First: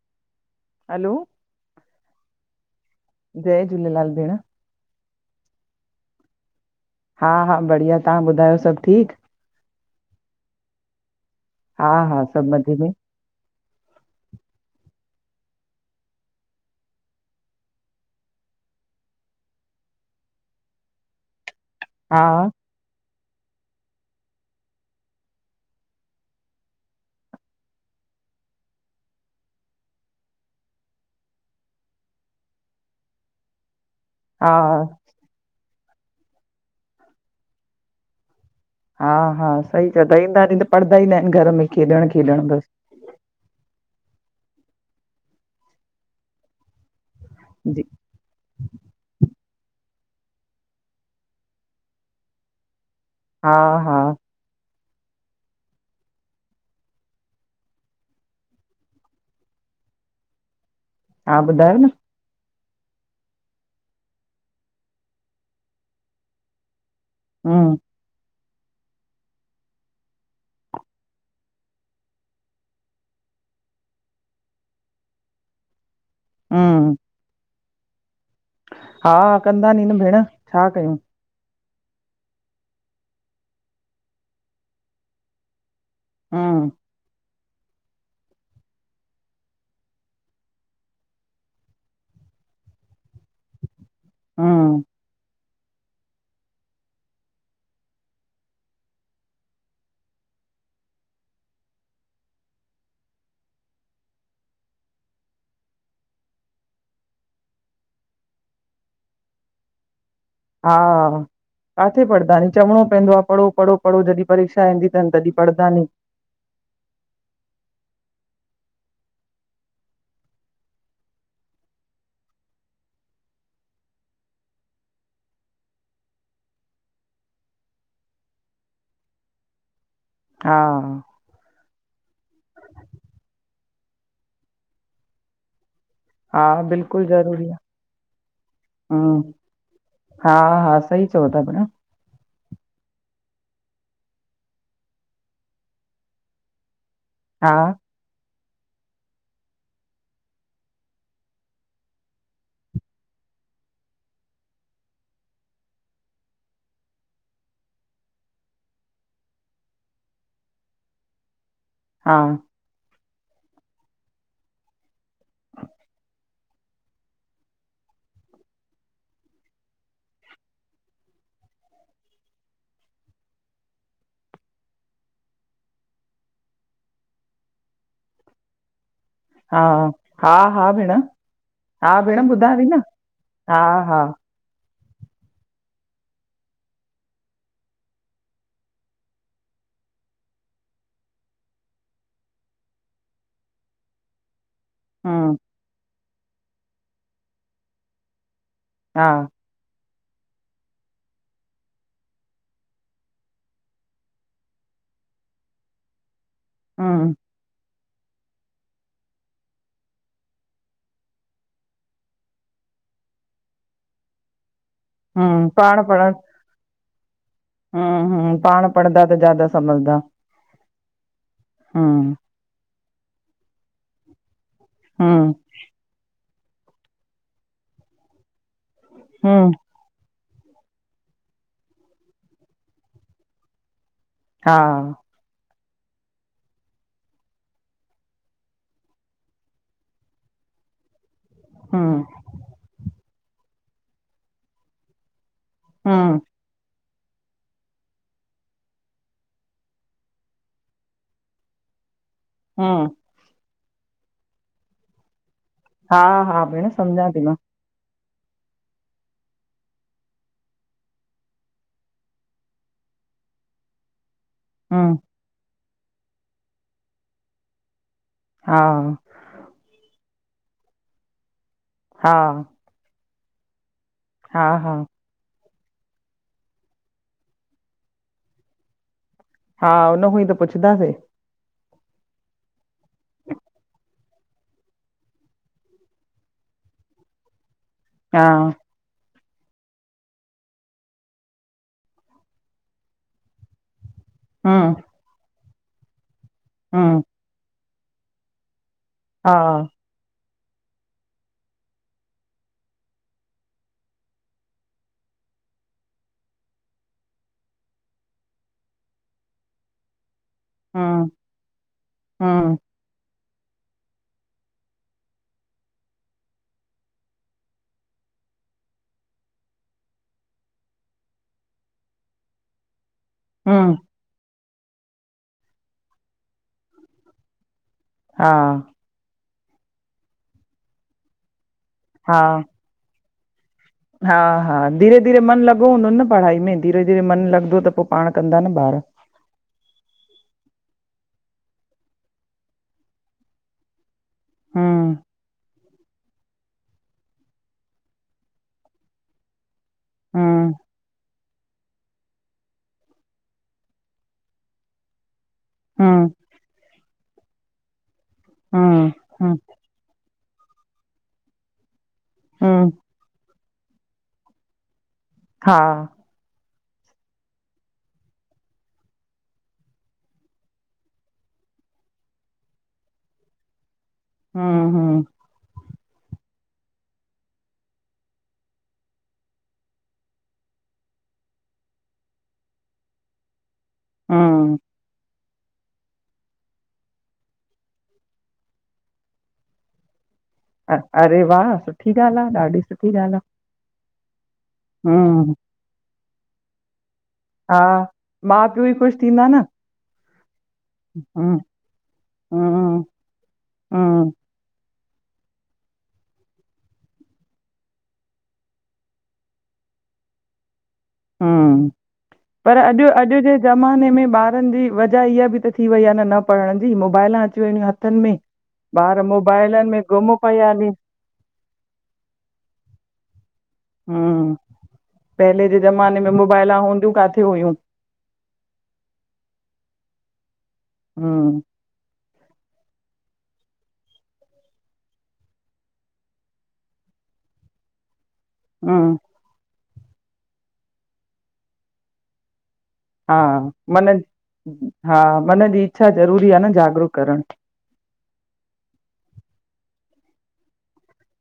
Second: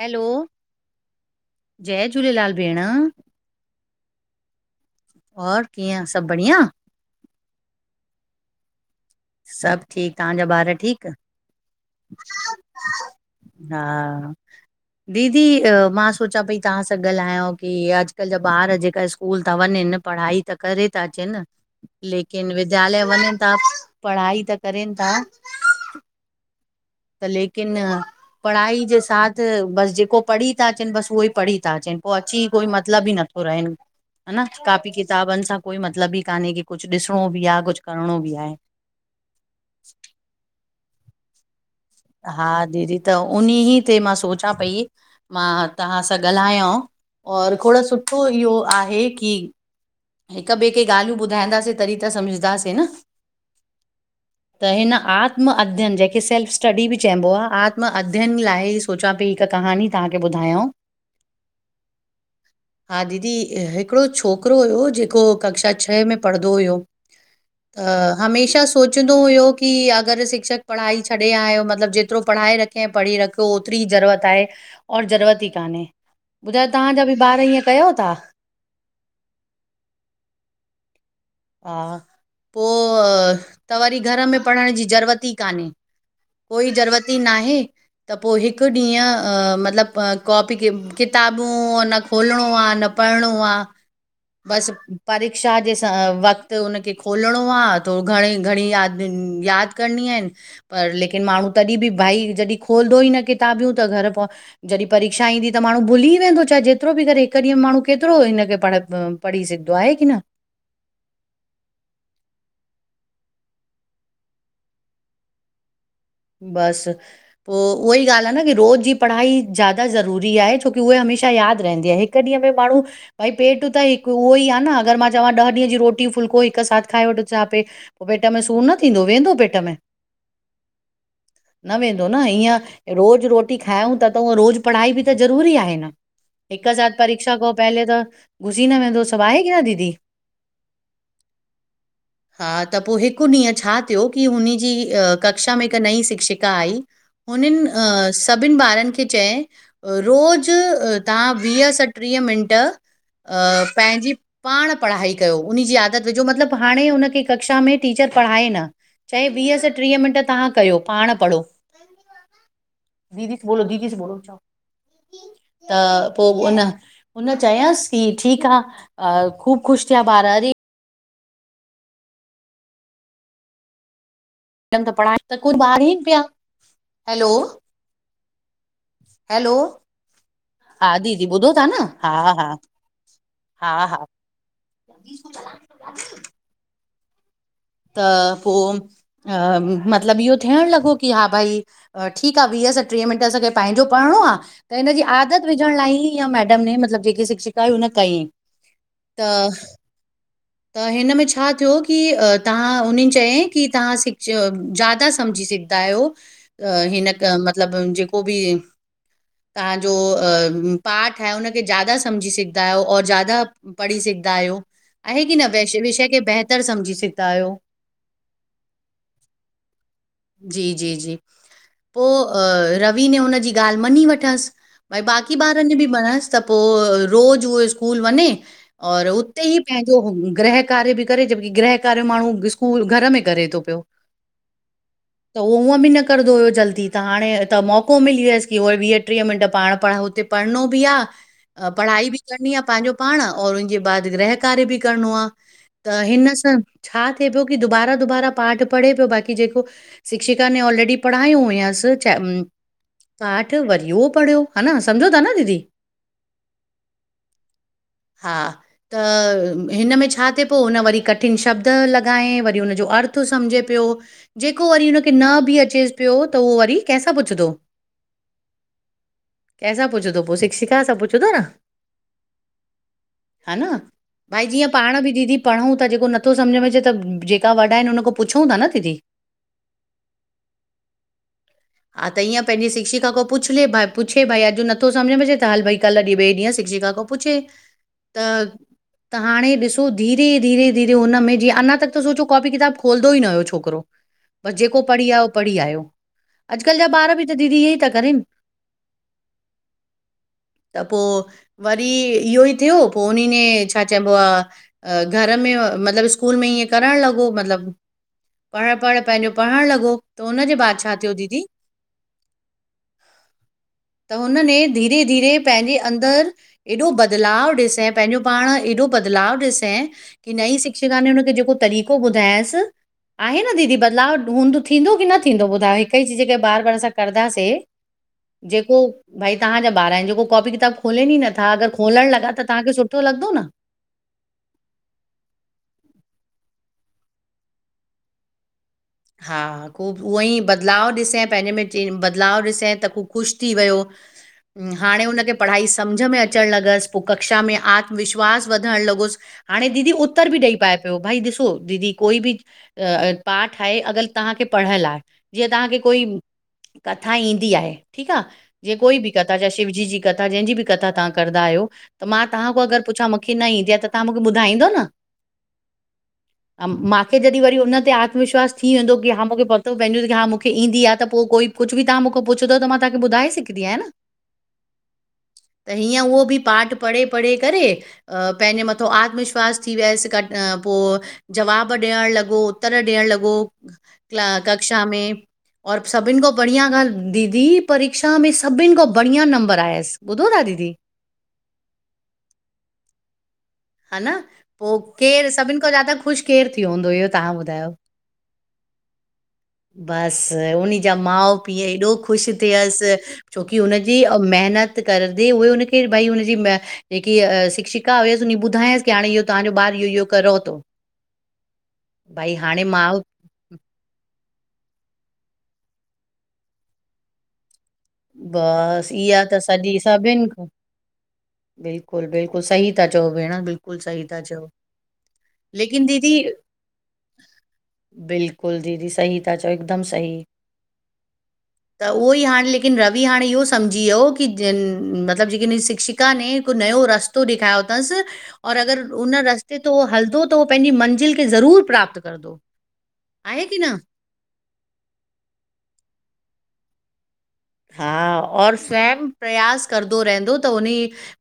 Hello hello, जय झूलेलाल भेण जय झूलेलाल भेण ॿियो कीअ सभु बढ़िया हा हा बढ़िया तव्हां ॿुधायो सभु ठीक सभु ठीकु तव्हांजा ॿार ठीकु हा हा सभु मज़े में हा दीदी मां सोचां पई तव्हां सां ॻालहायंव की अॼु कल्ह जा ॿार जेका स्कूल ता वनिन पढ़ाई त करे अचनि था, हा पर विद्यालय वञनि था पढ़ाई त करिन था त लेकिन पढ़ाई जे साथ बस जेको पढ़ी था अचिन बस उहोई पढ़ी था अचिन पो अची कोई मतिलबु ई नथो रहिन ह न हा कापी किताबनि सां कोई मतिलबु ई कान्हे की कुझु ॾिसणो बि आहे कुझु करिणो बि आहे हा हा सही चंईंदा आहिनि त पढ़ंदा ई ना आहिनि घर में खेॾण खेॾण हा बसि दीदी त उनही ते मां सोच पई मां तव्हां सां ॻाल्हायांव और खोड जी सुठो इहो आहे की हिक ॿिए खे ॻाल्हियूं ॿुधाईंदासीं तॾहिं त सम्झंदासीं न हा हा त हिन आत्म अध्ययन जेकखे सेल्फ स्टडी बि चइबो आहे आत्म अध्ययन लाइ सोचां पई हिकु क। हाणी तव्हांखे ॿुधायो। हा ॿुधायो न? हा दीदी हिकिड़ो छोकिरो हुयो जेको कक्षा छह में पढ़ंदो हुयो। हम्म त हमेशा। सोचंदो हुयो की अगरि शिक्षक पढ़ाई छॾे आयो मतलबु जेतिरो पढ़ाए रखे ऐं पढ़ी रखियो। ओतिरी ज़रूरत आहे और ज़रूरत ई कान्हे ॿुधायो, हम्म तव्हां जा बि ॿार हअं कयो था? हा कंदा नी न भेण छा कयूं। हा पोइ त वरी घर में पढ़ण जी ज़रूरत ई कान्हे। हम्म कोई ज़रूरत ई नाहे। त पोइ हिकु ॾींहुं मतलबु कॉपी किताबूं न खोलणो आहे न। पढणो आहे बस हम्म परीक्षा जे। वक़्तु उनखे खोलणो आहे थो घणे घणी याद यादि करणी है, पर लेकिन। माण्हू तॾहिं बि भाई जॾहिं खोलंदो ई न किताबियूं, त घर पो जॾहिं परीक्षा ईंदी त माण्हू भुली वें वेंदो चाहे जेतिरो बि करे हिकु ॾींहुं माण्हू केतिरो हिनखे पढ पढ़ी सघंदो आहे की न। हा। काथे पढ़दा नी चवणो पवंदो आहे पढ़ो पढ़ो पढ़ो जॾहिं परीक्षा ईंदी अथनि तॾहिं पढ़दा नी। बस पोइ उहा ई ॻाल्हि आहे न की रोज़ जी पढ़ाई ज्यादा ज़रूरी आहे छोकी उहे हमेश। हमेशह यादि रहंदी आहे हिकु ॾींहं में माण्हू भई, पेट त हिकु उहो ई आहे, न अगरि मां चवां डह डींह जी रोटी। फुल्को हिकु साथ खाई वठो छाा पे पेट में सूर न थींदो वेंदो पेट में? हा। न वेंदो न ईअं रोज़ु रोटी खायूं था त उअ रोज़ु पढ़ाई बि त ज़रूरी आहे न। हा हिकु साथ बिल्कुलु परीक्षा ज़रूरी को आहे पहले त घुसी न वेंदो सभु आ आहे की न दीदी? हा-हा सई चओ था भेण। हा त पोइ हिकु ॾींहुं छा थियो की हुनजी कक्षा में हिकु नई शिक्षिका आई। हा हुनिन अ। सभिननि ॿारनि खे चयाईं, रोज़ तव्हां वीह सटीह मिंट। पंहिंजी पाण पढ़ाई कयो उन जी आदत विझो मतिलबु हाणे हुनखे कक्षा में टीचर। पढ़ाए न चए वीह स ट्रेह मिंट तव्हां कयो पाण पढ़ो। हा दीदश बो [unintelligible] त पोइ उन उन च्यास की ठीकु आहे, ख़ू ख़ुशि। या बार [unintelligible] मैम त पढ़ाइण [unintelligible] ईन पिया हैलो हा हैलो हा हा भेण दीदी ॿुधो था न हा भेण ॿुधां थी न। हा हा। बी [unintelligible] त पोइ मतिलबु इहो थियण लॻो की हा भई ठीकु आहे वीह। असां टीह मिंट असांखे पंहिंजो पढ़णो आहे। त हिन जी हम्म आदत विझण लाइ ई इहा मैडम न मतिलबु जेकी शिक्षिका आहे उन कईं। हा त-त हिन में छा थियो की। तव्हां उन्हनि चयो त तव्हां वधीक समझी सघंदा आहियो। हिन हम्म मतिलब जेको बि। तव्हांजो पाठ आहे हुनखे वधीक समझी सघंदा आहियो ऐ वधीक पढ़ी सघंदा आहियो। हिन हम्म विषय खे बेहतर समझी सघंदा आहियो हम् पाण पढ़ंदा त वधीक समझंदा। जी जी जी पोइ रवि हुन जी ॻाल्हि मञी वरती। भई हम्म बाक़ी ॿारनि खे बि वणे त पोइ रोज़ उहो स्कूल वञे। ऐं उते हम्म ई पंहिंजो ग्रह कार्य बि कनि जडिंह ग्रह। करे माण्हू स्कूल घर में करे थो पियो। हा। त उहो बि न कंदो हो जल्दी हाणे त मौक़ो मिली वियसि त वरी वीह टीह मिंट पाण पढ़े हम्म पढ़ाई बि करणी आहे पंहिंजो पाण ऐं पोई ग्रह कार्य बि करिणो आहे त हम्म हिन सां छा थी पियो त बार बार पाठ पढ़े पियो बाक़ी जेको मास्तर ऑलरेडी पढ़ायो हुयसि। हम्म वरी उहो पढ़ियो हा न सम्झो था न दीदी हा हा भेण सम्झां थी मां हा त हिन में छा थिए हुन वरी कठिन शब्द हुनजो अर्थ समझे पियो जेको हम्म हुन खे वरी बि अचे पियो पियो त उहो वरी कंहिंखां पुछंदो हा कंहिंखां पुछंदो पोइ शिक्षिका पुछंधो न हा हा न हा भाई जीअं हा पाण बि दीदी पढ़ूं त जेको न नथो समझ में अचे त जेके वॾा आहिनि उन खां पुछूं था न दीदी हा हुन खां ई त पुछंदासीं हा त ईअं पंहिंजी मास्तर खां पुछी बि अॼु नथो समझ में अचे त हल भई ॾीं ॿए ॾींहुं शिक्षिका खां पुछे त हा त हाणे ॾिसो धीरे धीरे धीरे अञा त कॉपी किताब खोलींदो ई न हो छाकाण बस हम्म जेको पढ़ी आहियो। पढ़ी आहियो अॼुकल्ह जा हम्म ॿार बि त दीदी इहे ई था कनि हा त पोइ वरी इहो ई थियो पोइ उन ने छा चइबो आहे घर में मतलबु स्कूल में ईीअं करणु लॻो मतलबु पढ़णु पंहिंजो पढ़णु लॻो त हुन खां पोइ छा हम्म थियो हम्म त हुने धीरे धीरे पंहिंजे अंदर एॾो बदलाव ॾिसे ऐं पंहिंजो पाण एॾो बदलाव ॾिसे त नई जेको तरीक़ो ॿुधायसि आहे न हम्म दीदी बदलाव हूंदो थींदो न ॿुधायो हिकु ई शए खे बार बार असां कंदासीं हा जेको भई तव्हांजा ॿार आहिनि जेको कॉपी किताब खोलनि ई नथा अगरि खोलण हा लॻा त तव्हांखे सुठो लॻंदो न हा हा धीरे धीरे मन लॻो हूंदो न पढ़ाई में धीरे धीरे मन लॻंदो त पोइ पाण कंदा न ॿार हा हूअ बदिलाव ॾिसी करे पंहिंजे में ख़ुश थी वियो हम्म हाणे हुनखे पढ़ाईस समझ में अचण लॻसि पोइ कक्षा में आत्मविश्वास वधणु लॻुसि हाणे दीदी उत्तर बि हम्म ॾेई पाए पयो। भई ॾिसो दीदी कोई बि पाठ ठहे अगर तव्हांखे पढ़ढ लाय। जीअं तव्हांखे कोई हम्म कथा ईंदी आहे। ठीक आह जिंअ हम्म कोई बि कथा हम्म चाहे शिवजी जी कथा जंहिंजी बि कथा तव्हां करदा आहयो। त मां तव्हां खां हम्म अगरि पुछां मूंखे न ईंदी आहे त तव्हां मूंखे ॿुधाईंदोव न हा मूंखे जॾहिं वरी हुन ते आ विश्वास थीे वेंदो की हा मूंखे पतो पवनदो की हा मूंखे ईंदी आ। त पोइ कोई कुछ बि तव्हां मूंखो पुछदवत मां तव्हां ॿुधा ॿुधाये सिघदी आहे न। हम्म हम्म त हीअं उहो बि पाठ पढ़े पढ़े करे पंहिंजे मथो आत्मविश्वास थी वियसि क पो जवाब ॾियण लॻो उत्तर ॾियण लॻो हम्म कक्षा में और सभिन खां बढ़िया ॻाल्ह दीदी परीक्षा में सभिन खां बढ़िया नंबर आयस। अरे वाह सुठी ॻाल्ह आह ॾाढी सुठी ॻाल्ह आह। हा न पो केर सभिन खां ज्यादा ख़ुश केर थीयो हूंदो [unintelligible] हा मा पीउ ही ख़ुश थींदा न। बस उनिजा माउ हम्म पीउ एॾो ख़ुश थियस हम्म छोकी हुनजी हम्म मेहनत करंदी हुई हुनखे भई हुनजी जेकी शिक्षिका हुयस। की ॿुधाएसकी हाणे तव्हांजो ॿारह इयो -इयो करेव तो। हूं, पर अॼ माउ अॼु जे ज़माने में ॿारन जी वजह इहा बि त थी वई आह न पढ़ण जी, मोबाइल अची वियूं हथ बसि इहा त सॼी गुम सभिनि खां पिया हली बिल्कुलु बिल्कुलु सही था चओ भेण बिल्कुलु सही था हम्म चओ। पहले जे लेकिन ज़माने में दीदी, मोबाइला हूंदियूं काथे हुयूं बिल्कुलु दीदी सी था चओ हिकदम। सही। हा। हो हाल ले लेकिन रवि हाणे इहो सम्झी वियो की जन मतिलबु जेकी शिक्षिका ने हिकु नयो रस्तो ॾेखायो दस और अगरि हम्म उन रस्ते ते उह हलदो त उहो पंहिंजी मंज़िल खे ज़रूर प्राप्त कंदो। हा आहे की न मन हा मन जी इच्छा ज़रूरी आ न जागरूक करण हा और स्वयं प्रयास करदो रहंदो त उन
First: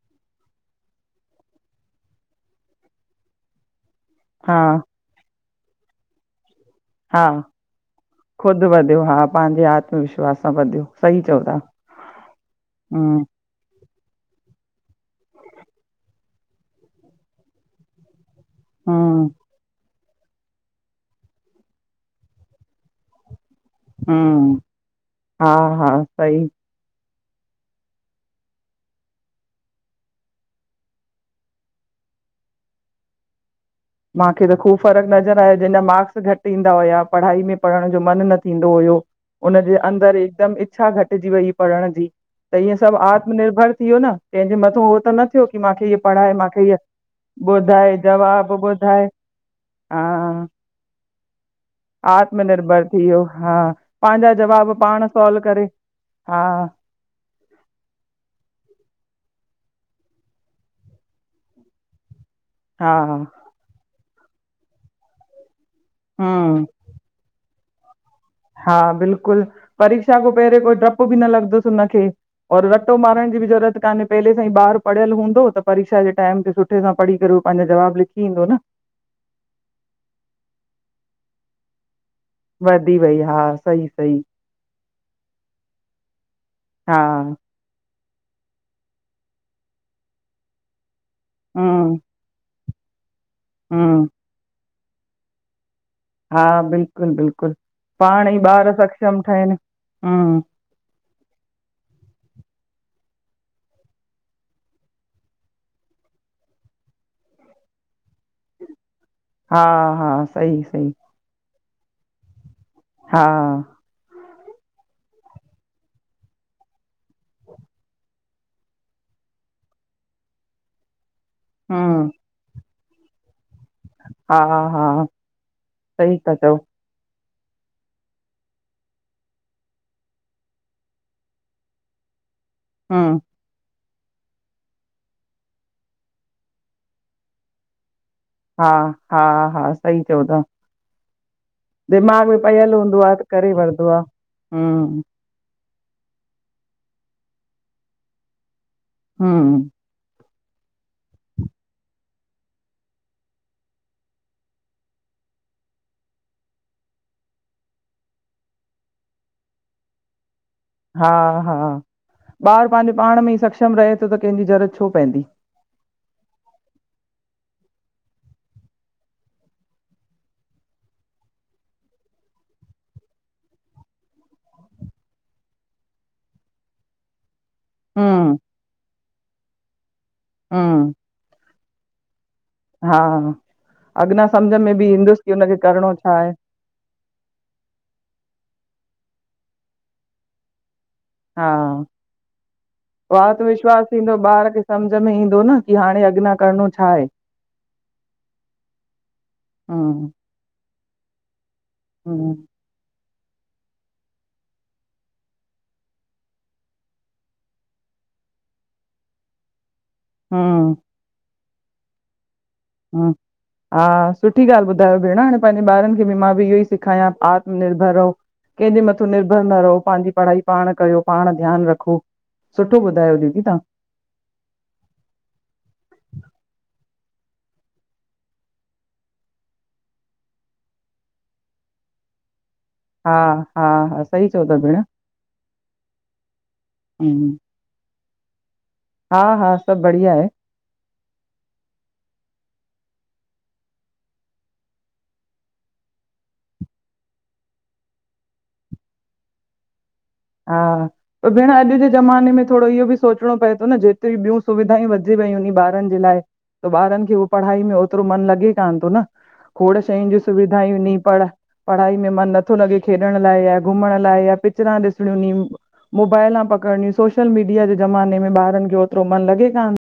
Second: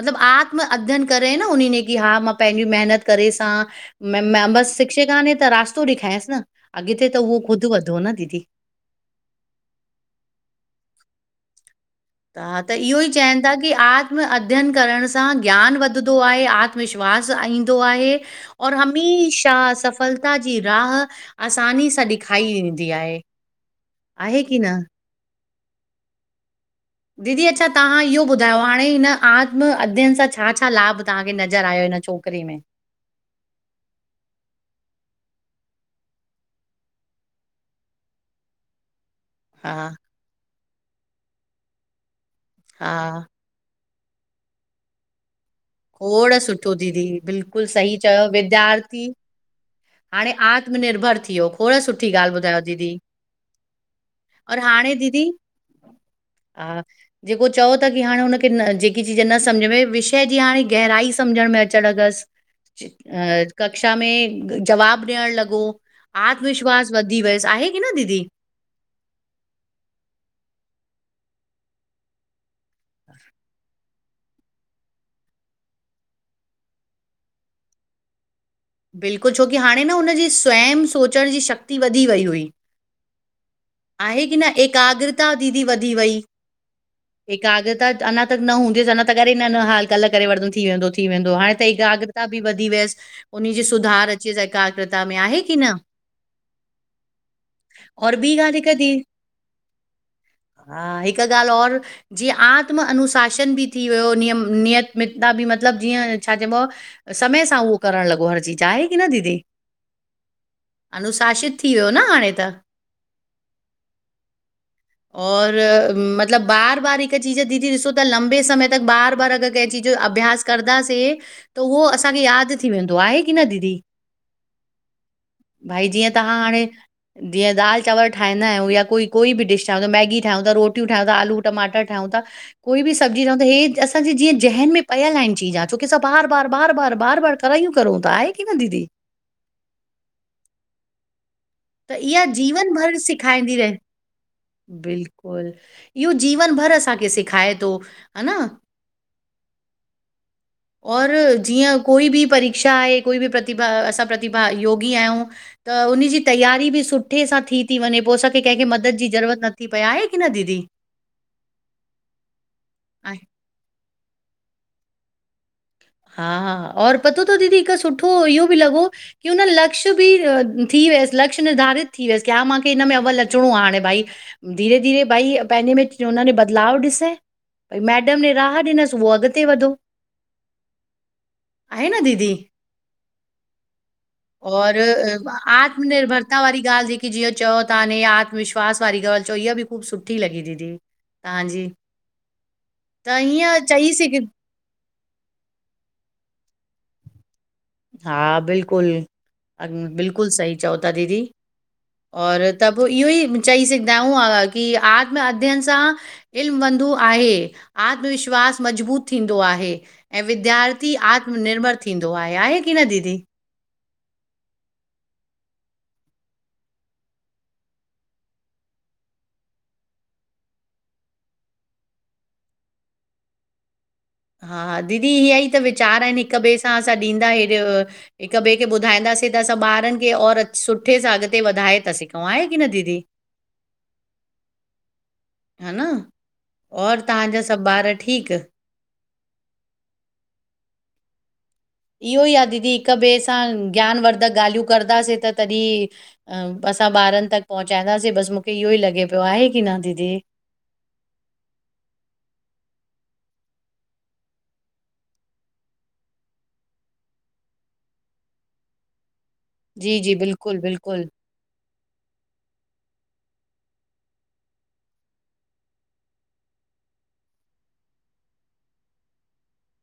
मतिलब आत्म अध्यन कर करे न उन की हा मां पंहिंजी महिनत करे सां मेम हा बसि शिक्षका ने त रास्तो ॾेखियांसि न। अॻिते त हा उहो ख़ुदि वधो न दीदी ख़ुदि वधियो हा पंहिंजे आत्मविश्वास सां वधियो। सही चओ ता। हा त इहो ई चवनि था की आ आत्म अध्ययन करण सां ज्ञान वधदो आहे आत्मविश्वास ईंदो आहे। और हम्म हमेशह सफलता जी राह आसानी सां ॾेखायी वेंदी आए। आहे हम्म की न? हा हा सई। दीदी अच्छा तां इहो ॿुधायो हाणे हिन आत्म अध्ययन सां छा, छा लाभ तव्हांखे नज़र आयो हिन। त छोकरी में मांखे त ख़ूब फ़र्क़ु नज़र आयो जंहिंजा मार्क्स घटि ईंदा हुया पढ़ाई में पढ़ण जो मन न थींदो हुयो। हुनजे हा अंदरि हिकदमि इच्छा घटिजी वई पढ़ण जी त ईंअ सभु हा आत्मनिर्भर थियो न कें जे मथे हो त न की माखे इअ पढ़ाए खोड़ माखे सुठो इ दीदी बिल्कुलु ॿुधाए सही चयो जवाब ॿु विद्यार्थी हाणे आतमनिर्भर थी वियो खो आत्मनिर्भर थी वियो हा पंहिंजा और जवाब हाणे पाण दीदी सॉल्व करे। हा जेको चओ था की हाणे हुनखे न जेकी चीज न सम्झ में, विषय जी हाणे गहराई सम्झण में अचणु अॻसि हा कक्षा में जवाबु ॾियण लॻो, हम्म आत्मविश्वास वधी वियसि, आहे की न दीदी। हा बिल्कुलु परीक्षा खां पहिरियों कोई डपु बि न लॻंदसि हुनखे। और रट्टो मारण जी बि ज़रूरत कान्हे। पहिले सां ई ॿारु पढ़ियल हूंदो त परीक्षा जे टाइम ते सुठे सां पढ़ी करे उह पंहिंजो जवाबु लिखी ईंदो न। बिल्कुलु छोकी हाणे न हुनजी स्वयं सोचण जी शक्ति वध वधी वई आ। आहे की न एकाग्रता दीदी वधी वई हा एकाग्रता अञा त न हूंदीसि अञा त करे हाल कल्ह करे वठदम थी वेंदो थी वेंदो हाणे हम्म एकाग्रता बि व थी वियस। उनजी हम्म सुधार अचेस एकाग्रता में आहे की न? हा बिल्कुलु बिल्कुलु और पाण ॿी ई ॻाल्हि ॿार हिकु दी सक्षम ठहिनि। हा हिकु ॻाल्हि और जीअं आत्म अनुश सिंधी थी वियो नियत मतिलब जीअं छा चइबो समय सां उहो करण लॻ उह चीज आहे की न दीदी? हा हा सही सही अनुशासित थी वियो न हाणे त। हा [inaudible] औ मतिलब बार बार हिकु चीज़ दीदी ॾिसो त लंबे समय तक बार बार अगर क चीज अभ्यास करदासीं त उहो हम्म, असांखे यादि थी वेंदो आहे की न दीदी? हा, हा, भाई जीअं सही था तव्हां चओ। हाणे जीअं दाल चांवर ठाहींदा आहियूं या कोई बि कोई बि डिश ठाहियूं था मैगी ठाहियूं था रोटियूं ठाहियूं था आलू टमाटर ठायूं था। कोई बि हम्म, सगी न त हे थयस। असांजी जीअं ज़हन में पयल आहिन चीज़ा छोकी असां बार बार -बार बार -बार -बार करायूं करूं था आहे की न हा दीदी -हा हा सही चओ ता। त इहा जीवन भर करे सिखायंदी रहे। वठदो आ। हम्म, बिल्कुल इयो जीवन भर असांखे सिखाए तो हन। हूं [inaudible] और जीअं कोई बि परीक्षा आहे कोई बि प्रतिभा असां प्रतिभा योगी आहियूं त। उनजी तैयारी बि सुठे सां थी थी वञे। पोइ असांखे कंहिंखे मदद जी ज़रूरत नथी पए आहे की न दीदी। हा -हा ॿार पंहिंजे ऐं- पाण में ई सक्षम रहे त कंहिंजी ज़रूरत छो पहेंदी। हा और पतो तव दीदी हिकु सुठो इहो बि लॻो की हुन लक्ष्य बि थी वियस लक्ष्य निर्धारित थी वियसि। की हां मांगे हिन में अव्वल अचणो आहे हाणे भाई धीरे धीरे भाई पंहिंजे में जो उन में बदलाव ॾिसे। मैडम ने हम्म, राह ॾिनस उहो अॻते वधो। हा आहे न दीदी। हा अग्न और आत्मनिर्भरता वारी ॻाल्ह जेकी जिंय चओ था। न आत्मविश्वास वारी ॻाल्ह। चोइया बि ख़ूब सुठी लगे दीदी हा तव्हांजी त ईअं आत्मविश्वास चई सघ थींदो ॿार खे सम्झ समझ में ईंदो न की हाणे अगना करणो छा आहे? हा बिल्कुल हम्म, बिल्कुल सही चओ ता दीदी। हम्म, और त पोइ इहो ई, चई सघंदा आहियूं की आत्म अध्ययन सां इल्म वधंधू आहे आत्मविश्ववास विश्वास मजबूत थींदो आहे। ऐं हम्म, विद्यार्थी आत्मनिर्भर थींदो आहे। आहे की न हम्म। दीदी? हा सुठी ॻाल्ह ॿुधायव भेंण हाणे पंहिंजे ॿारन खे मां बि इहो ही सेखायां की आत्मनिर्भर रहो। केंहजे मथां निर्भर न रहो। पंहिंजी पढ़ाई पाण कयो। पाण ध्यान रखो। सुठो ॿुधायो दीदी तव्हां। हा दीदी इयही त विचार आहिन हिक ॿेए सां असां ॾींदा आहि ब्यो हिक ॿे खे ॿुधाईंदासे त असां ॿारन खे और सुठे सां अगते वधाए था सघूं आहे की न दीदी हा -हा हा सही चओ त भेण। हा न और हम्म तव्हांजा सब ॿार ठीक? हा -हा सब बढ़िया आहे। इहो ई आहे दीदी हिक ॿिए सां ज्ञानवर्धक ॻाल्हियूं कंदासीं त तॾहिं अ असां ॿारन तक पहुंचाईंदासीं बसमूंखे इहो ही लॻे पियो आहे की न दीदी? हा त भेण अॼु जे ज़माने में थोरो इहो बि सोचणो पए थो न जेतिरी ॿियूं सुविधाऊं वधी वयूं आहिनी ॿारनि जे लाइ। त ॿारनि खे उो पढ़ाई में ओतिरो मन लॻे कान थो न खोड़ जी शयुनि जी जीू बिल्कुलु सुविधायूं न बिल्कुलु पढ़ पढ़ाई में मन नथो लॻे खे एण लाइ घुमण लाइ आए पिचरां ॾिस नी मोबाइलां पकड़णियूं सोशल मीडिया जे ज़माने में ॿारनि खे ओतिरो मन लॻे कान।